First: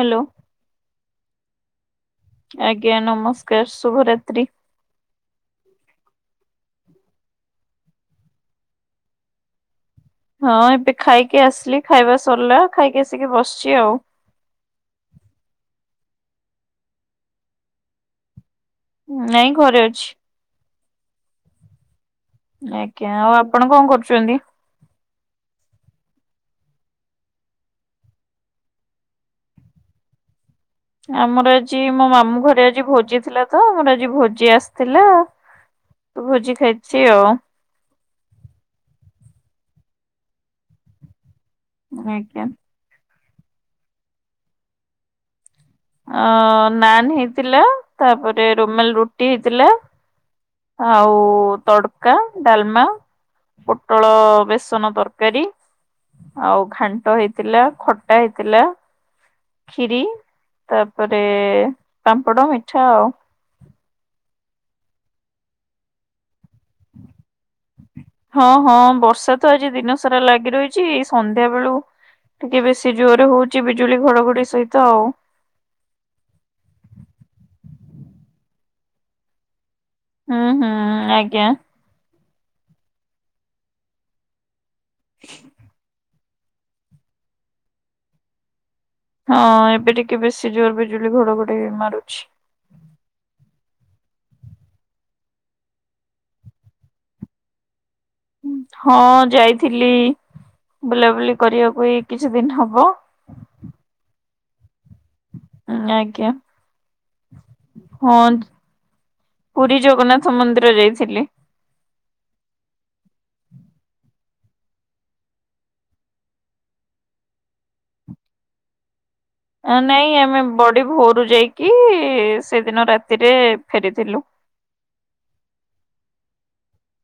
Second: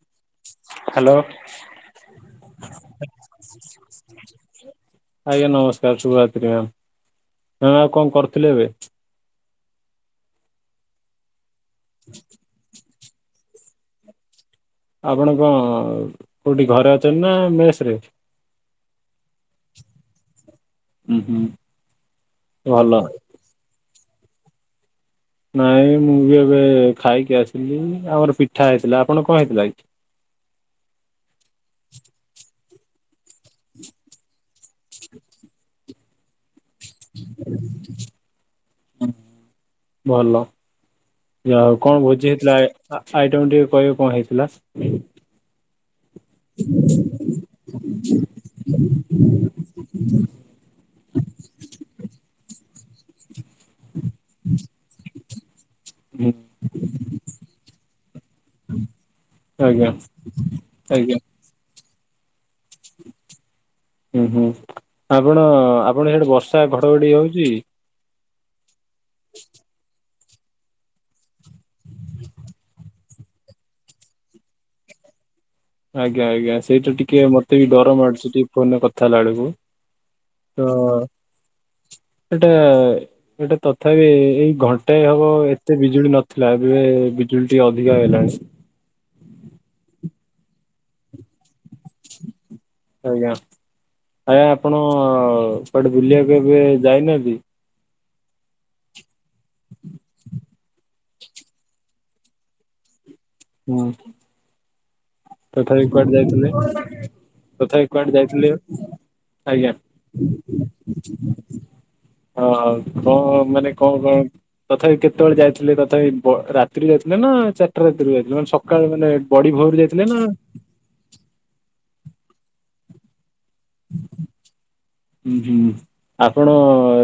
Hello. Hello ଆଜ୍ଞା ନମସ୍କାର ଶୁଭରାତ୍ରି। ଆଜ୍ଞା ନମସ୍କାର ଶୁଭରାତ୍ରୀ ମ୍ୟାମ ମ୍ୟାମ ଆଉ କଣ କରୁଥିଲେ ଏବେ? ହଁ ଏବେ ଖାଇକି ଆସିଲି ଖାଇବା ସରିଲା ଖାଇକି ଆସିକି ବସଚି ଆଉ। ଆପଣ କଣ କୋଉଠି ଘରେ ଅଛନ୍ତି ନା ମେସ ରେ? ନାଇଁ ଘରେ ଅଛି। ଉଁ ହୁଁ। ଭଲ ଆଜ୍ଞା ଆଉ ଆପଣ କଣ କରୁଚନ୍ତି? ନାଇଁ ମୁଁ ବି ଏବେ ଖାଇକି ଆସିଲି ଆମର ପିଠା ହେଇଥିଲା ଆପଣ କଣ ହେଇଥିଲା କି? ଆମର ଆଜି ମୋ ମାମୁଁ ଘରେ ଆଜି ଭୋଜି ଥିଲା ତ ମୋର ଆଜି ଭୋଜି ଆସିଥିଲା। ତ ଭୋଜି ଖାଇଚି ଆଉ। ଉଁ ଭଲ ଯାହାହଉ କଣ ଭୋଜି ଆଜ୍ଞା। ହେଇଥିଲା ଏ ଆ ଆଇଟମ ଟିକେ କହିବେ କଣ ହେଇଥିଲା? ଅଁ ନାନ୍ ହେଇଥିଲା ତାପରେ ରୋମାଲ ରୁଟି ହେଇଥିଲା। ଆଉ ତଡକା ଡ଼ାଲମା ପୋଟଳ ବେସନ ତରକାରୀ। ଆଉ ଘାଣ୍ଟ ହେଇଥିଲା ଖଟା ହେଇଥିଲା ଆଜ୍ଞା ଖିରି ଆଜ୍ଞା ତାପରେ ପାମ୍ପଡ ମିଠା ଆଉ। ଉଁ ହୁଁ ଆପଣ ଆପଣ ହେଆଡେ ବର୍ଷା ଘଡଘଡି ହଉଚି? ହଁ ହଁ ବର୍ଷା ତ ଆଜି ଦିନ ସାରା ଲାଗି ରହିଚି ସନ୍ଧ୍ୟା ବେଳୁ ଟିକେ ବେଶୀ ଜୋରେ ହଉଚି ବିଜୁଳି ଘଡଘଡି ସହିତ ଆଉ। ଆଜ୍ଞା ଆଜ୍ଞା ସେଇଟୁ ଟିକେ ମୋତେ ବି ଡର ମାଡୁଚି ଟିକେ ଫୋନ୍ ରେ କଥାହେଲା ବେଳକୁ। ହୁଁ ହୁଁ ହଁ। ଆଜ୍ଞା ଏଟା ଏଟା ତଥାବି ଏଇ ଏଇ ଘଣ୍ଟାଏ ହବ ଏତେ ବିଜୁଳି ନ ଥିଲା ଏବେ ବିଜୁଳି ଟିକେ ଅଧିକା ହେଲାଣି। ହଁ ଏବେ ଟିକେ ବେଶୀ ଜୋରେ ବିଜୁଳି ଘଡଘଡି ମାରୁଛି। ଆଜ୍ଞା ଆଜ୍ଞା ଆପଣ କୁଆଡେ ବୁଲିବାକୁ ଏବେ ଯାଇ ନାହାଁନ୍ତି? ଉଁ ହଁ ଯାଇଥିଲି ବୁଲାବୁଲି କରିବାକୁ ଏଇ କିଛି ଦିନି ହବ। ଉଁ ଆଁ କି? ଉଁ ତଥାବି କୁଆଡେ ଆଜ୍ଞା ଯାଇଥିଲେ ତଥାବି ହଁ କୁଆଡେ ଯାଇଥିଲେ? ଆଜ୍ଞା। ପୁରୀ ଜଗନ୍ନାଥ ମନ୍ଦିର ଯାଇଥିଲି। ଅ କ ମାନେ କଣ ପାଇଁ? ତଥାବି କେତେବେଳେ ଯାଇଥିଲେ ତଥାପି ବ ରାତିରୁ ଯାଇଥିଲେ ନାଁ ଚାରିଟା ରାତିରୁ ଯାଇଥିଲେ ମାନେ ସକାଳେ ମାନେ। ବଡି ଭୋରୁ ଯାଇ ନାଇଁ ଆମେ ବଡି ଭୋରୁ ଯାଇକି ସେଦିନ ରାତିରେ ଫେରିଥିଲୁ। ଉଁ ହୁଁ। ଆପଣ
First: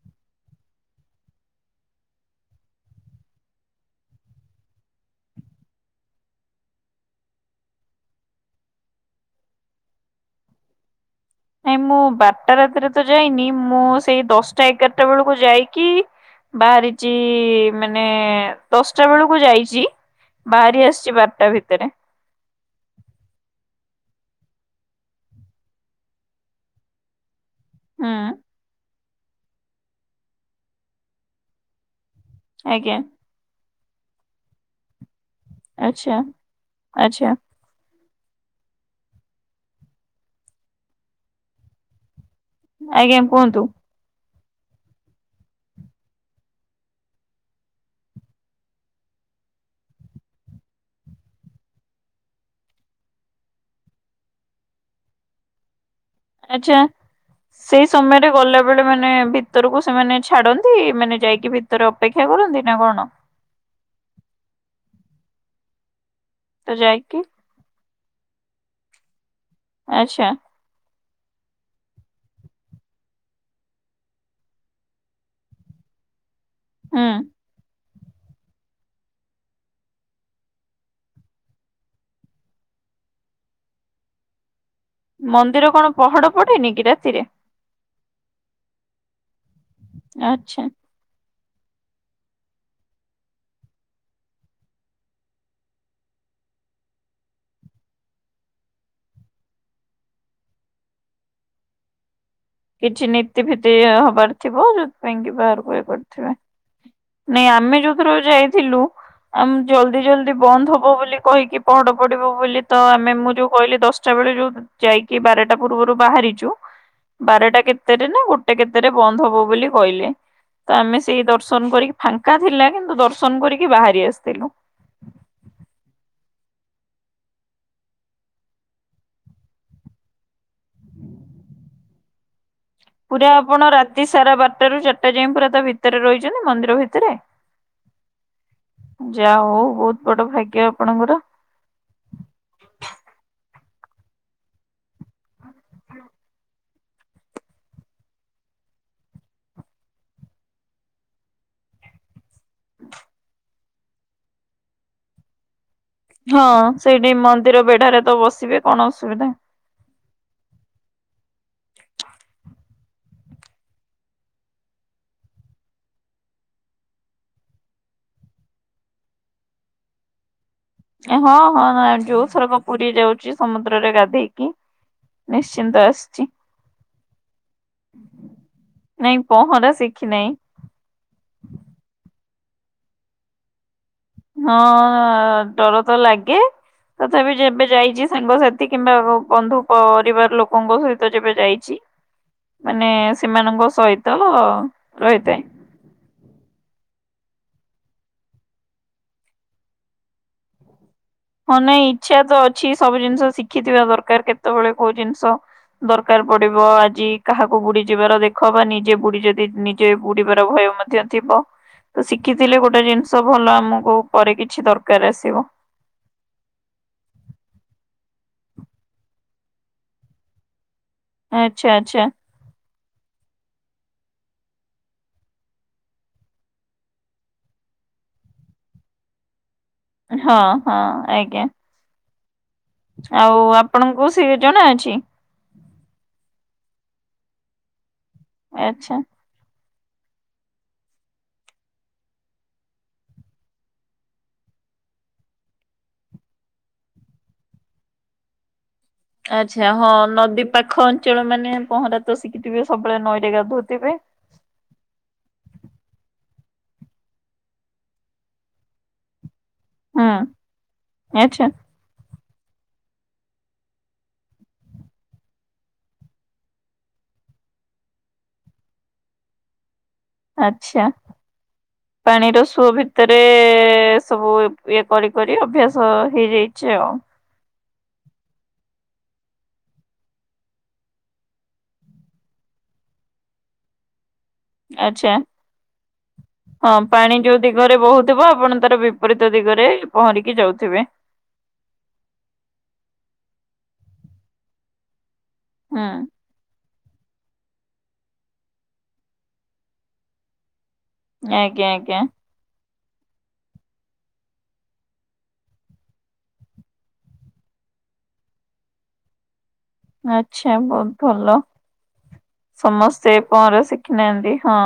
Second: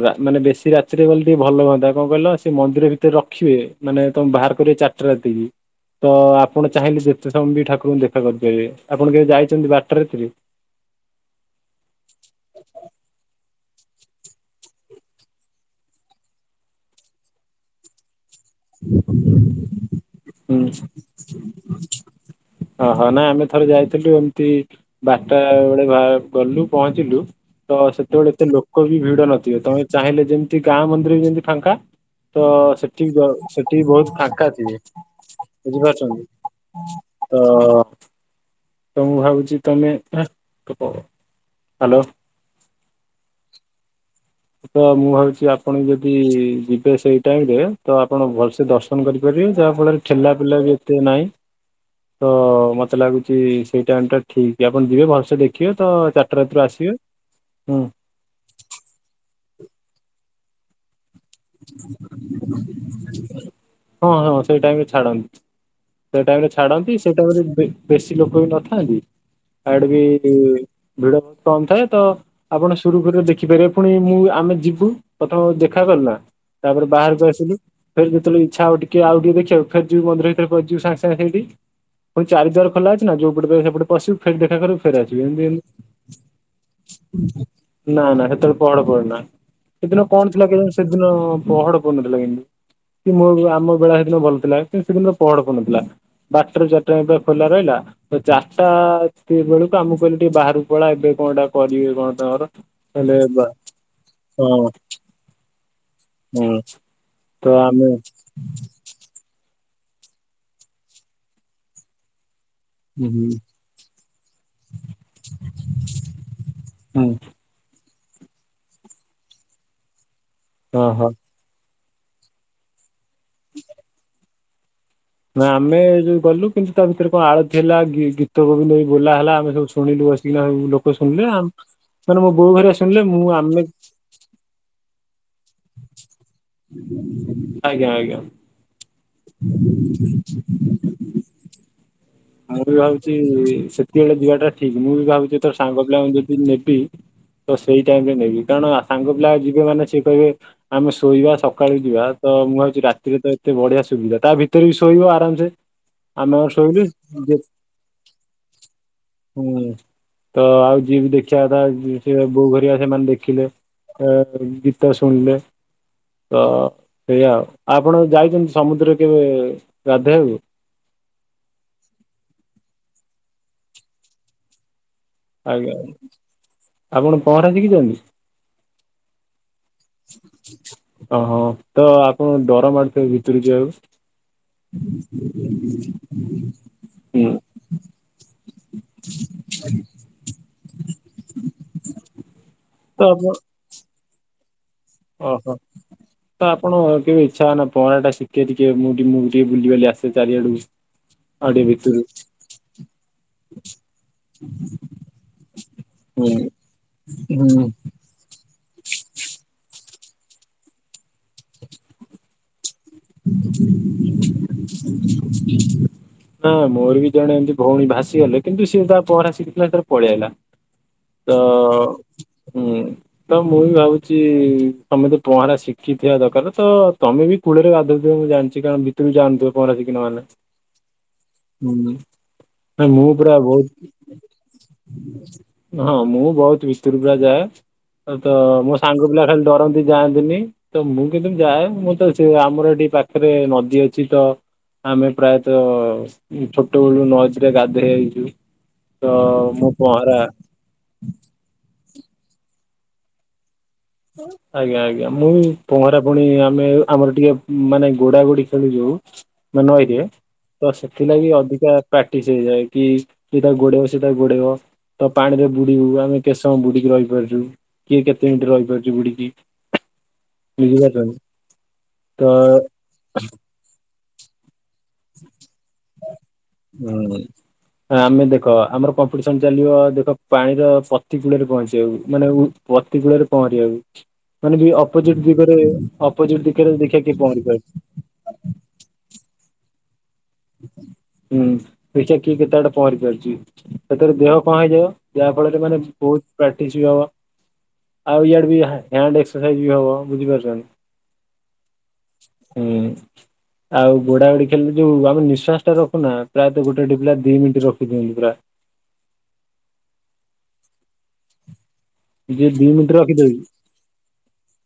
ରା ମାନେ ବେଶୀ ରାତିରେ ଗଲେ ଟିକେ ଭଲ ହୁଅନ୍ତା କଣ କହିଲ ସେ ମନ୍ଦିର ଭିତରେ ରଖିବେ। ମାନେ ତମେ ଭାଆର କରିବ ଚାରିଟା ରାତିରୁ। ତ ଆପଣ ଚାହିଁଲେ ଯେତେ ସମୟ ବି ଠାକୁରଙ୍କୁ ଦେଖା କରିପାରିବେ ଆପଣ କେବେ ଯାଇଛନ୍ତି ବାରଟା ରାତି ରେ? ନାଇଁ ମୁଁ ବାରଟା ରାତିରେ ତ ଯାଇନି ମୁଁ ସେଇ ଦଶଟା ଏଗାରଟା ବେଳକୁ ଯାଇକି ବାହାରିଚି ମାନେ ଦଶଟା ବେଳକୁ ଯାଇଚି ହୁଁ ବାହାରି ଆସିଛି ବାରଟା ଭିତେରେ। ଓହୋ ନାଇଁ ଆମେ ଥରେ ଯାଇଥିଲୁ ଏମିତି ବାରଟା ବେଳେ ଭା ଗଲୁ ପହଁଞ୍ଚିଲୁ ତ ହୁଁ ସେତେବେଳେ ଏତେ ଲୋକ ବି ଭିଡ ନଥିବେ ତମେ ଚାହିଁଲେ ଯେମିତି ଗାଁ ମନ୍ଦିର ଯେମିତି ଫାଙ୍କା। ତ ଆଜ୍ଞା ସେଠି ବ ସେଠି ବହୁତ୍ ଫାଙ୍କା ଥିବେ। ଆଚ୍ଛା ବୁଝିପାରୁଛନ୍ତି ଆଚ୍ଛା। ତ ତ ମୁଁ ଭାବୁଛି ତମେ ହ ତୁକ ହାଲୋ। ଆଜ୍ଞା କୁହନ୍ତୁ। ତ ମୁଁ ଭାବୁଛି ଆପଣ ଯଦି ଯିବେ ସେଇ ଟାଇମରେ ତ ଆପଣ ଭଲସେ ଦଶ ଦର୍ଶନ କରିପାରିବେ ଯାହା ଫଳରେ ଠେଲା ପେଲା ବି ଏତେ ନାହିଁ। ତ ମତେ ଲାଗୁଛି ସେଇ ଟାଇମ ଟା ଠିକ ଆପଣ ଯିବେ ଭଲସେ ଦେଖିବେ ତ ଚା ଆଚ୍ଛା ସେଇ ସମୟରେ ଗଲେ ସେତେବେଳେ ମାନେ ଭିତରକୁ ସେମାନେ ଛାଡନ୍ତି ମାନେ ଯାଇକି ଭିତରେ ଅପେକ୍ଷା କରନ୍ତି ନା କଣ? ହଁ ହଁ ସେଇ ଟାଇମ ରେ ଛାଡନ୍ତି ସେ ଟାଇମ ରେ ତ ଛାଡନ୍ତି ସେଇ ଯାଇକି ଟାଇମ ରେ ବେ ବେଶୀ ଲୋକ ବି ନଥାନ୍ତି ଆଡେ ବି ଆଚ୍ଛା ଭିଡ ବହୁତ କମ ଥାଏ ତ ଆପଣ ସୁରୁଖୁରୁରେ ଦେଖିପାରିବେ ପୁଣି ମୁଁ ଆମେ ଯିବୁ ପ୍ରଥମ ଦେଖା କଲ ନା ତାପରେ ହୁଁ। ବାହାରକୁ ଆସିଲି। ଫେରେ ଯେତେବେଳେ ଇଚ୍ଛା ହବ ଟିକେ ଆଉ ଟିକ ଦେଖିବାକୁ ଫେରେ ଯିବୁ ମନ୍ଦିର ଭିତରେ ପଶିଯିବୁ ସାଙ୍ଗେ ସାଙ୍ଗ ସେଇଠି। ପୁଣି ଚାରୀଦ୍ୱାର ଖୋଲା ଅଛି ନା ଯୋଉ ପଟେ ପାଇବୁ ସେପଟ ପଶିବୁ ଫେରେ ଦେଖା କରିବୁ ଫେରେ ଆସିବୁ ଏମିତି ମନ୍ଦିର କଣ ପହଡ ପଡେନି କି ରାତିରେ ଏମିତି। ନା ନା ସେତେବେଳେ ପହଡ ପଡେନା ସେଦିନ କଣ ଥିଲା ଆଚ୍ଛା କେଜାଣି ସେଦିନ ପହଡ ପଡିନଥିଲା କିନ୍ତୁ। କି ମୋ ଆମ ବେଳା ସେଦିନ ଭଲ ଥିଲା କିନ୍ତୁ ସେଦିନ ତ ପହଡ ପଡିନଥିଲା। ବାରଟାରୁ ଚାରିଟା ଯାଏଁ ପୁରା ଖୋଲା ରହିଲା। ତ ଚାରିଟା ବେଳକୁ ଆମକୁ କହିଲେ ଟିକେ ବାହାରକୁ ପଳା ଏବେ କଣ ଏଟା କରିବେ କଣ ତାଙ୍କର। କିଛି ହେଲେ ନୀତି ବା ଫିତି ହବାର ହଁ ଥିବ ଯୋଉଥିପାଇଁ କି ବାହାରକୁ ଇଏ କ ବେ ହଁ ନାଇଁ ଆମେ ଯୋଉଥରକ ଯାଇଥିଲୁ। ଆମେ ଜଲଦି ଜଲଦି ବନ୍ଦ ହବ ବୋଲି କହିକି ପହଡ ପଡିବ ବୋଲି ତ ହୁଁ ଆମେ ହୁଁ ମୁଁ ଯୋଉ କହିଲି ଦଶଟା ବେଳେ ଯୋଉ ଯାଇକି ବାରଟା ପୂର୍ବରୁ ବାହାରିଛୁ ହୁଁ। ବାରଟା କେତେରେ ନା ଗୋଟେ କେତେରେ ବନ୍ଦ ହବ ବୋଲି କହିଲେ ତ ହଁ ଆମେ ହଁ। ସେଇ ଦର୍ଶନ କରି ଫାଙ୍କା ଥିଲା କିନ୍ତୁ ଦର୍ଶନ କରିକି ବାହାରି ଆସିଥିଲୁ। ନା ଆମେ ଏଇ ଯଉ ଗଲୁ କିନ୍ତୁ ତା ଭିତରେ କଣ ଆଳତି ହେଲା ଗି-ଗୀତ ଗୋବିନ୍ଦ ବି ବୋଲା ହେଲା ଆମେ ସବୁ ଶୁଣିଲୁ ବ ପିଲା ଲୋକ ଶୁଣିଲେ ଆମ ମାନେ ମୋ ବୋଉ ଘରିକା ସ ପୁରା ଆପଣ ରାତି ସାରା ବାରଟାରୁ ଚା ରିଟା ଯାଏଁ ପୁରା ତା ଭିତରେ ରହିଛନ୍ତି ମନ୍ଦିର ଭିତରେ? ଆଜ୍ଞା ଆଜ୍ଞା ଯା ହଉ ବହୁତ ବଡ ଭାଗ୍ୟ ଆପଣଙ୍କର। ମୁଁ ବି ଭାବୁଛି ସେତକି ବେଳେ ଯିବାଟା ଠିକ ମୁଁ ବି ଭାବୁଛି ଏଥର ସାଙ୍ଗ ପିଲାଙ୍କୁ ଯଦି ନେବି ତ ସେଇ ଟାଇମରେ ନେବି କାରଣ ସାଙ୍ଗ ପିଲା ଯିବେ ମାନେ ସିଏ କହିବେ ଆମେ ଶୋଇବା ସକାଳକୁ ଯିବା ତ ମୁଁ ଭାବୁଛି ରାତିରେ ତ ଏତେ ବଢିଆ ସୁବିଧା ତା ଭିତରେ ବି ଶୋଇବ ଆରାମସେ। ଆମେ ଆଉ ଶୋଇ। [inaudible] ନାଇଁ ମନ୍ଦିର ବେଢାରେ ତ ବସିବେ କଣ ଅସୁବିଧା। ହୁଁ, ତ ଆଉ ଯିଏ ବି ଦେଖିବା କଥା ସେ ବୋଉ ଘରିକା ସେମାନେ ଦେଖିଲେ। ଏ ଗୀତ ଶୁଣିଲେ। ତ ଏଇଆ ଆଉ। ଆପଣ ଯାଇଛନ୍ତି ସମୁଦ୍ରରେ କେବେ ଗାଧେଇ ବାକୁ? ହଁ, ହଁ, ଯୋଉ ଥରକ ପୁରୀ ଯାଉଛି ସମୁଦ୍ରରେ ଗାଧେଇକି ଆଜ୍ଞା ନିଶ୍ଚିନ୍ତ ଆଜ୍ଞା ଆସିଛି। ଆପଣ ପହଁରା ଶିଖିଛନ୍ତି? ନାଇଁ ପହଁରା ଶିଖି ନେଇଁ। ଓହୋ ତ ଆପଣଙ୍କୁ ଡର ମାଡୁଥିବ ଭିତୁରୁ ଯିବାକୁ। ହଁ, ଡର ତ ଲାଗେ। ହୁଁ, ତଥାପି ଯେବେ ଯାଇଛି ସାଙ୍ଗସାଥି କିମ୍ବା ବନ୍ଧୁ ପରିବାର ଲୋକଙ୍କ ସହିତ ଯେବେ ଯାଇଛି ମାନେ ତ ଆପଣ ସେମାନଙ୍କ ସହିତ ରହିଥାଏ। ଓହୋ। ତ ଆପଣ କେବେ ଇଛା ହୁଏ ନା ପହଁରା ଟା ଶିଖେ ଟିକେ ମୁଁ ମୁଁ ଟିକେ ବୁଲିବାଲି ଆସେ ଚାରିଆଡୁ [inaudible] ହଁ, ନାଇଁ ଇଛା ତ ଅଛି ସବୁ ଜିନିଷ ଶିଖିଥିବା ଦରକାର କେତେବେଳେ କୋଉ ଜିନିଷ ଦରକାର ହୁଁ। ପଡିବ ଆଜି କାହାକୁ ହୁଁ। ବୁଡି ଯିବାର ଦେଖ ଖ ବା ନିଜେ ବୁଡି ଯଦି ନିଜେ ବୁଡିବାର ଭୟ ମଧ୍ୟ ଥିବ। ତ ଶିଖିଥିଲେ ଗୋଟେ ଜିନିଷ ଭଲ ଆମକୁ ପରେ କିଛି ଦରକାର ଆସିବ। ତ ମୋର ବି ଜଣେ ଏମିତି ଭଉଣୀ ଭାସିଗଲେ କିନ୍ତୁ ସିଏ ତା ପହିଁରା ସିଖି ଥିଲା ତାର ପଳେଇ ଆଈଲା। ତ ଆଚ୍ଛା ଆଚ୍ଛା ହୁଁ। ତ ମୁଁ ବି ଭାବୁଛି ତମେ ତ ପହଁରା ଶିଖିଥିବା ଦରକାର ତମେ ବି କୂଳରେ ଭା ମୁଁ ଜଣିଛି କାରଣ ଭିତରୁ କୁ ଯାଇ ନଥିବେ ପହଁରା ଶିଖ ହଁ ହଁ ଆଜ୍ଞା। ହୁଁ ମୁଁ ପୁରା ଆଉ ଆପଣଙ୍କୁ ସେ ଜଣା ଅଛି? ବହୁତ ହଁ ମୁଁ ବହୁତ ଭିତରକୁ ପୁରା ଯାଏ ତ ମୋ ଆଚ୍ଛା ସାଙ୍ଗ ପିଲା ଖାଲି ଡରନ୍ତି ଯାଆନ୍ତି ନି, ତ ମୁଁ କିନ୍ତୁ ଯାଏ ମୁଁ ତ ସେ ଆମର ଏ ଏଇ ପାଖରେ ନଦୀ ଅଛି ତ। ଆମେ ପ୍ରାୟତଃ ଛୋଟ ବେଳୁ ନଜରେ ଗାଧେଇ ଆଇଚୁ। ତ ଆଚ୍ଛା ମୁଁ ହଁ ପହଁରା ନଦୀ ପାଖ ଅଞ୍ଚଳ ମାନେ ପହଁରା ତ ଶିଖିଥିବେ ସବୁବେଳେ ନଈରେ ଗାଧଉ ଥିବେ। ଆଜ୍ଞା ଆଜ୍ଞା ମୁଁ ବି ପହଁରା ପୁଣି ଆମେ ଆମର ଟିକେ ମାନେ ଗୋଡା ଗୋଡି ଖେଳୁ ଯୋଉ ମା ନଈରେ ହୁଁ ତ ସେଥିଲାଗି ଆଚ୍ଛା ଅଧିକା ପ୍ରାକ୍ଟିସ୍ ହେଇଯାଏ କି ଇ ତାକୁ ଗୋଡେଇବ ସିଏ ତାକୁ ଗୋଡେଇବ। ତ ପାଣି ରେ ବୁଡିବୁ ଆମେ କେତେ ସମ ବୁଡିକି ରହି ପାରୁଛୁ କିଏ କେତେ ମିନିଟ୍ ରହି ପାରୁଛି। ବୁଡ଼ିିକି। ଆଚ୍ଛା ତ ପାଣି ର ସୁଅ ଭିତରେ ସବୁ ଇଏ କରି କରି ଅଭ୍ୟାସ ହେଇଯାଇଛି ଆଉ। ହୁଁ। ଆମେ ଦେଖ ଆମର କମ୍ପିଟିସନ ଚାଲିବ ଯୋଉଟା ପାଣିର ପତି କୂଳରେ ପହଞ୍ଚିବାକୁ। ମାନେ ଉଁ ପତିକୂଳରେ ପହଁରି ବାକୁ। ମାନେ ବି ଆଚ୍ଛା। ଅପୋଜିଟ ଦିଗରେ ଅପୋଜିଟ ଦିଗରେ ଦେଖିବା କି ପହଁରି ପାରୁଛି? କହୁଥିବ ଆପଣ ତାର ବିପରୀତ ଦିଗରେ ପହଁରିକି ଯାଉଥିବେ। ହୁଁ, ଦେଖିବା କିଏ କେତେ ବାଟ ପହଁରି ପାରୁଛି? ସେଥିର ଦେହ କଣ ହେଇଯିବ। ଯାହା ଫଳରେ ମାନେ ହୁଁ ବହୁତ ପ୍ରାକ୍ଟିସ୍ ବି ହବ ଆଉ ଇଆଡେ ହ୍ୟାଣ୍ଡ ଏକ୍ସର୍ ସାଇଜ ବି ହବ ବୁଝିପାରୁଛନ୍ତି। ଆଜ୍ଞା ଆଜ୍ଞା। ହୁଁ, ଆଉ ଗୋଡା ଗୋଡି ଖେଳି ଲୁ ଯୋଉ ଆ ଯୋଉ ନିଃଶ୍ୱାସ ଟା ରଖୁନା ପ୍ରାୟତ ଗୋଟେ ଗୋଟେ ପିଲା ଦି ମିନିଟ ରଖି ଦିଅନ୍ତି ପୁରା। ଆଚ୍ଛା, ବହୁତ ଭଲ ଯିଏ ଦି ମିନିଟ ସମସ୍ତେ ରଖିଦଉଛି ପହଁରା ଶିଖି ନାହାନ୍ତି ହଁ।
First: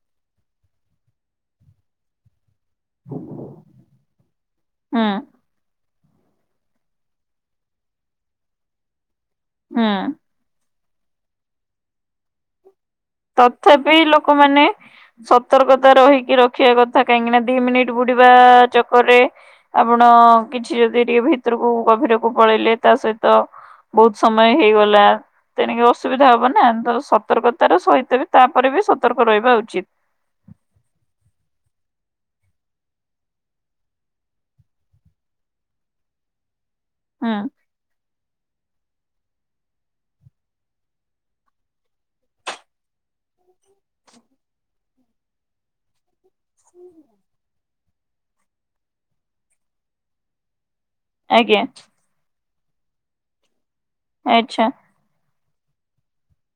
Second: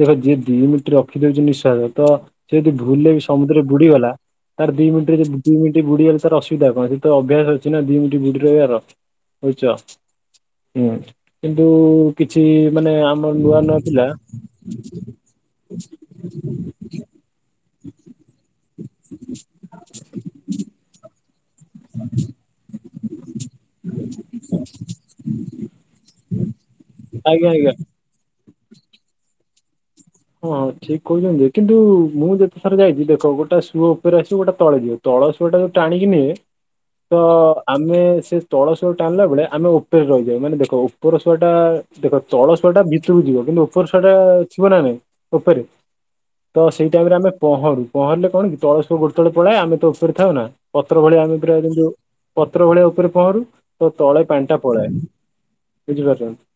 ଦେଖ ଯିଏ ଦି ମିନିଟ୍ ରଖିଦଉଛି ନିଃଶ୍ୱାସ ତ ସେ ଦି ଭୁଲ୍ ରେ ବି ସମୁଦ୍ର ବୁଡିଗଲା ତାର ଦି ହୁଁ ମିନିଟରେ ଯ ଦି ମିନିଟ୍ ବୁଡିଗଲେ ତାର ଅସବିଧା କଣ ସେ ତ ଅଭ୍ୟାସ ଅଛି ନା ଦିଇ ମିନିଟ୍ ବୁଡି ରହିବାର। ବୁଝଛ ହୁଁ। ହୁଁ କିନ୍ତୁ କିଛି ମାନେ ନ ନୂଆ ନୂଆ ଥିଲା। କୁମାନେ ସତର୍କତା ରହିକି ରଖିବା କଥା କାହିଁକି ନା ଦି ମିନିଟ ବୁଡିବା ଚକରରେ ଆପଣ କିଛି ଯଦି ଟିକେ ଭିତରକୁ ଗଭୀରକୁ ପଳେଇଲେ ତା ସହିତ ବହୁତ ସମୟ ହେଇଗଲା ତେଣକି ଅସୁବିଧା ହବନା। ତ ଆଜ୍ଞା ଆଜ୍ଞା। ସତର୍କତା ର ସହିତ ତେବେ ତାପରେ ବି ସତର୍କ ରହିବା ଉଚିତ୍। ହଁ ହଁ ଠିକ କହୁଛନ୍ତି କିନ୍ତୁ ମୁଁ ଯେତେଥର ଯାଇଛି ଦେଖ ଗୋଟେ ସୁଅ ଉପରେ ଆସିବ ଗୋଟେ ତଳେ ଯିବ। ତଳସୁଆ ଟାକୁ ଟାଣିକି ନିଏ। ତ ହୁଁ ଆମେ ସେ ତଳସୁଆ ଟାଣିଲା ବେଳେ ଆମେ ଉପରେ ରହିଯାଉ ମାନେ ଦେଖ ଉପର ସୁୁଆ ଟା ଦେଖ ତଳସୁଆ ଟା ଭିତରକୁ ଯିବ। କିନ୍ତୁ ଉପର ସୁଆଟା ଥିବ ନା ନାଇଁ ଉପରେ। ତ ସେଇ ଟାଇମ ରେ ଆମେ ପହଁରୁ ପହଁରିଲେ କଣ କି ତଳ ସୁଆଟା ଗୋଡ ତଳେ ପଳାଏ ଆମେ ତ ଉପରେ ଥାଉ ନା। ପତ୍ର ଭଳିଆ ଆମେ ପୁରା ଆଜ୍ଞା ଆମେ ଯୋଉ ପତ୍ର ଭଳିଆ ଉପରେ ପହଁରୁ। ତ ତଳେ ପାଣି ଟା ଆଚ୍ଛା। ପଳାଏ ବୁଝିପାରୁଛନ୍ତି?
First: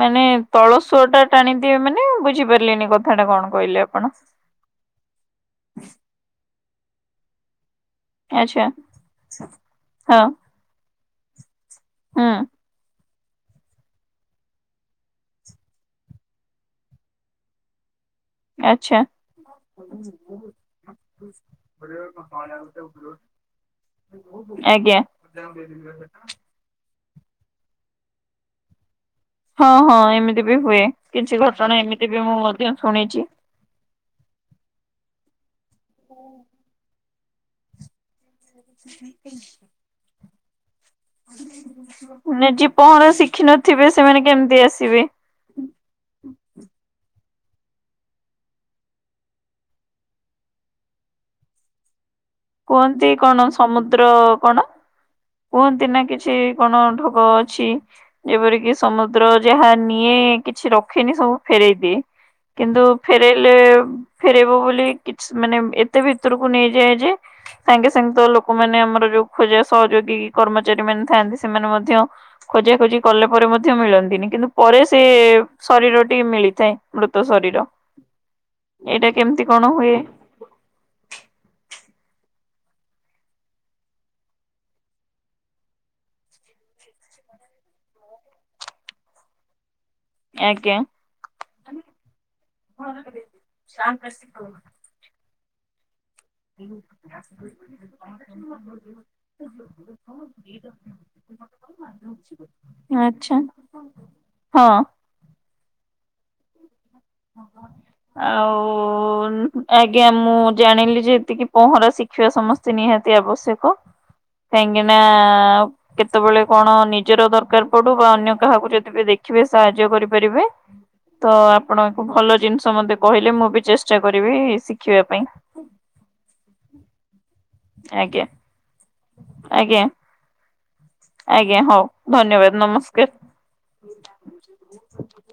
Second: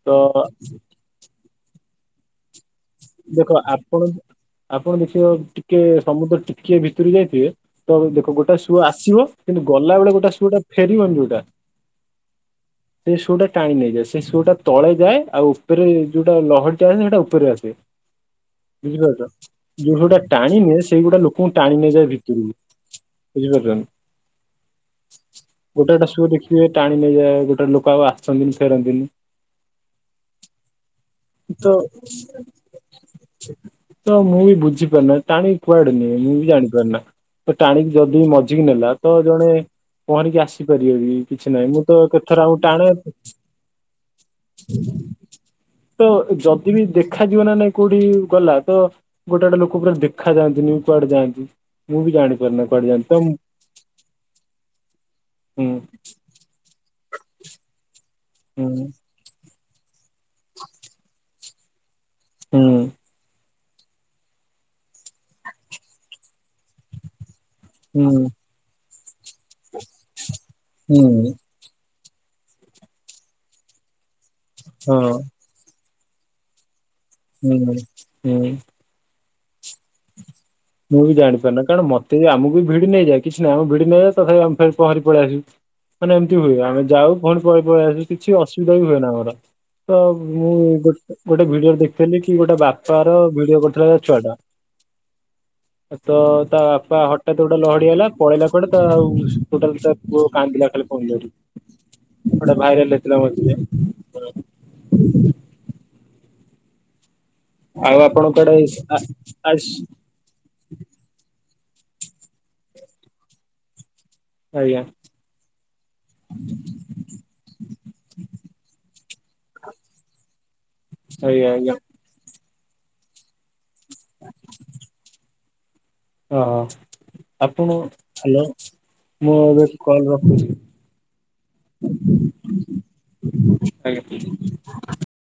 ମାନେ ତ ତଳସୁଆଟା ଟାଣିଦିଏ ମାନେ ବୁଝିପାରିଲିନି କଥା ଟା କଣ କହିଲେ ଆପଣ? ଆପଣ ଦେଖିବ ଟିକେ ସମୁଦ୍ର ଟିକଏ ଭିତରୁ ଯାଇଥିବେ। ତ ଦେଖ ଗୋଟେ ଆଚ୍ଛା ଶୁଅ ଆସିବ କିନ୍ତୁ ଗଲା ବେଳେ ଗୋଟେ ସୁଅଟା ଫେରିବନି ଯୋଉଟା। ହଁ। ସେ ସୁଅଟା ଟାଣି ନେଇଯାଏ। ସେ ସୁ ଟା ତଳେ ଯାଏ ଆଉ ଉପରେ ଯୋଉଟା ଲହରିଟା ଆସେ ସେଇଟା ଉପରେ ଆସେ। ଆଚ୍ଛା ବୁଝିପାରୁଛ ଯୋଉ ସୁଅଟା ଟାଣି ନିଏ ସେଇଗୁଟା ଲୋକଙ୍କୁ ଟାଣି ନେଇଯାଏ ଭିତରକୁ। ବୁଝିପାରୁଛନ୍ତି। ଆଜ୍ଞା। ସବୁ ଦେଖିବେ ଟାଣି ନେଇଯାଏ ଗୋଟେ ଲୋକ ଆଉ ଆସନ୍ତିନି ଫେରନ୍ତିନି। ହଁ ହଁ ଏମିତି ବି ହୁଏ କିଛି ଘଟଣା ଏମିତି ବି ତ ମୁଁ ମଧ୍ୟ ଶୁଣିଛି। ତ ମୁଁ ବି ବୁଝିପାରୁନା ଟାଣିକି କୁଆଡେନି ମୁଁ ବି ଜାଣିପାରୁନା। ତ ଟାଣିକି ଯଦି ମଝିକି ନେଲା ତ ଜଣେ ପହଁରିକି ଆସ ଡରିବନି କିଛି ନାହିଁ ମୁଁ ତ ମାନେ କେଥାର କୁ ଯିଏ ଟାଣେ ପହଁରା ଶିଖିନଥିବେ ସେମାନେ କେମିତି ଆସିବେ? ତ ଯଦି ବିି ଦେଖାଯିବ ନା ନାଇଁ କୋଉଠି ଗଲା ତ ଗୋଟେ ଗଡେ ଲୋକ ପୁରା ଦେଖା ଯାଆନ୍ତିନି କୁଆଡେ ଯାଆନ୍ତି। ମୁଁ ବି ଜାଣିପାରୁନି କୁଆଡେ କୁହନ୍ତି ଯାନ୍ତି ତ କଣ ସମୁଦ୍ର କଣ କୁହନ୍ତି ନା କିଛି କଣ ଠୋଗ ଅଛି ଯେପର ହୁଁ କିି ସମ ଦ୍ର ଯାହା ନିଏ କିଛି ରଖିନି ସବୁ ଫେରଇ ଦିଏ ହୁଁ କିନ୍ତୁ ଫେରାଇଲେ ଫେରେଇବ ବୋଲି କିଛି ମାନେ ଏତେ ଭିତରକୁ ନେଇଯାଏ ଯେ ସାଙ୍ଗେ ହୁଁ ସାଙ୍ଗେ ତ ଲୋକମାନେ ଆମର ଯୋଉ ଖୋଜିବା ସହଯୋଗୀ କର୍ମଚାରୀ ହୁଁ ହୁଁ ମାନେ ଥାନ୍ତି ସେମାନେ ମଧ୍ୟ ଖୋଜା ଖୋଜି କଲେ ପରେ ମଧ୍ୟ ମିଳନ୍ତିନି କିନ୍ତୁ ପରେ ସେ ହଁ ଶରୀରଟିିକ ମିଳିଥାଏ ମୃତ ଶରୀର ହୁଁ। ହୁଁ ଏଇଟା କେମିତି କଣ ହୁଏ। ମୁଁ ବି ଜାଣିପାରୁି କାରଣ ମତେ ବି ଆମକୁ ବି ଭିଡି ନେଇଯାଏ କିଛି ନୁହ ଭିଡି ନେଇଯାଏ ତଥାପି ଆମେ ପହଁରି ପଳେଇ ଆସିବୁ। ମାନେ ଏମିତି ହୁଏ ଆମେ ଯାଉ ପୁଣି ପହଁରି ପହଁରି ପଳେଇ ଆସୁ କିଛି ଅସୁବିଧା ବି ହୁଏ ନା ଆମର। ତ ମୁଁ ଆଜ୍ଞା ଗୋ ଗୋଟେ ଭିଡିଓ ଦେଖିଥିଲି କି ଗୋଟେ ବାପା ର ଭିଡିଓ କରୁଥିଲା ଛୁଆ ଟା। ତ ତା ବାପା ହଠାତ ଗୋଟେ ଲହଡିଆଇଲା ପଳେଇଲା କୁଆଡେ ତ ଆଉ [unintelligible] ପୁଅ କାନ୍ଦିଲା ଖାଲି ପହ [unintelligible] ଗୋଟେ ଭାଇରଲ ହେଇଥିଲା ଆଚ୍ଛା ମଝିରେ। ହଁ। ଆଉ ଆପଣ କୁଆଡେ ଆ ଆଉ, ଆସ୍ ଆଜ୍ଞା ମୁଁ ଜାଣିଲି ଯେ ଏତିକି ପହଁରା ଶିଖିବା ସମସ୍ତେ ନିହାତି ଆବଶ୍ୟକ। ଆଜ୍ଞା କାହିଁକିନା କେତେବେଳେ କଣ ନିଜର ଦରକାର ପଡୁ ବା ଅନ୍ୟ କାହାକୁ ଯଦି ବି ଦେଖିବେ ସାହାଯ୍ୟ କରିପାରିବେ। ତ ଆଜ୍ଞା ଆଜ୍ଞା ଆପଣଙ୍କୁ ଭଲ ଜିନିଷ ମତେ କହିଲେ ମୁଁ ବି ଚେଷ୍ଟା କରିବି ଶିଖିବା ପାଇଁ। ହଁ ଆପଣ ଆଜ୍ଞା। ହ୍ୟାଲୋ ମୁଁ ଏବେ ଆଜ୍ଞା କଲ୍ ରଖୁଛି। ଆଜ୍ଞା ହଉ ଧନ୍ୟବାଦ ନମସ୍କାର। [unintelligible]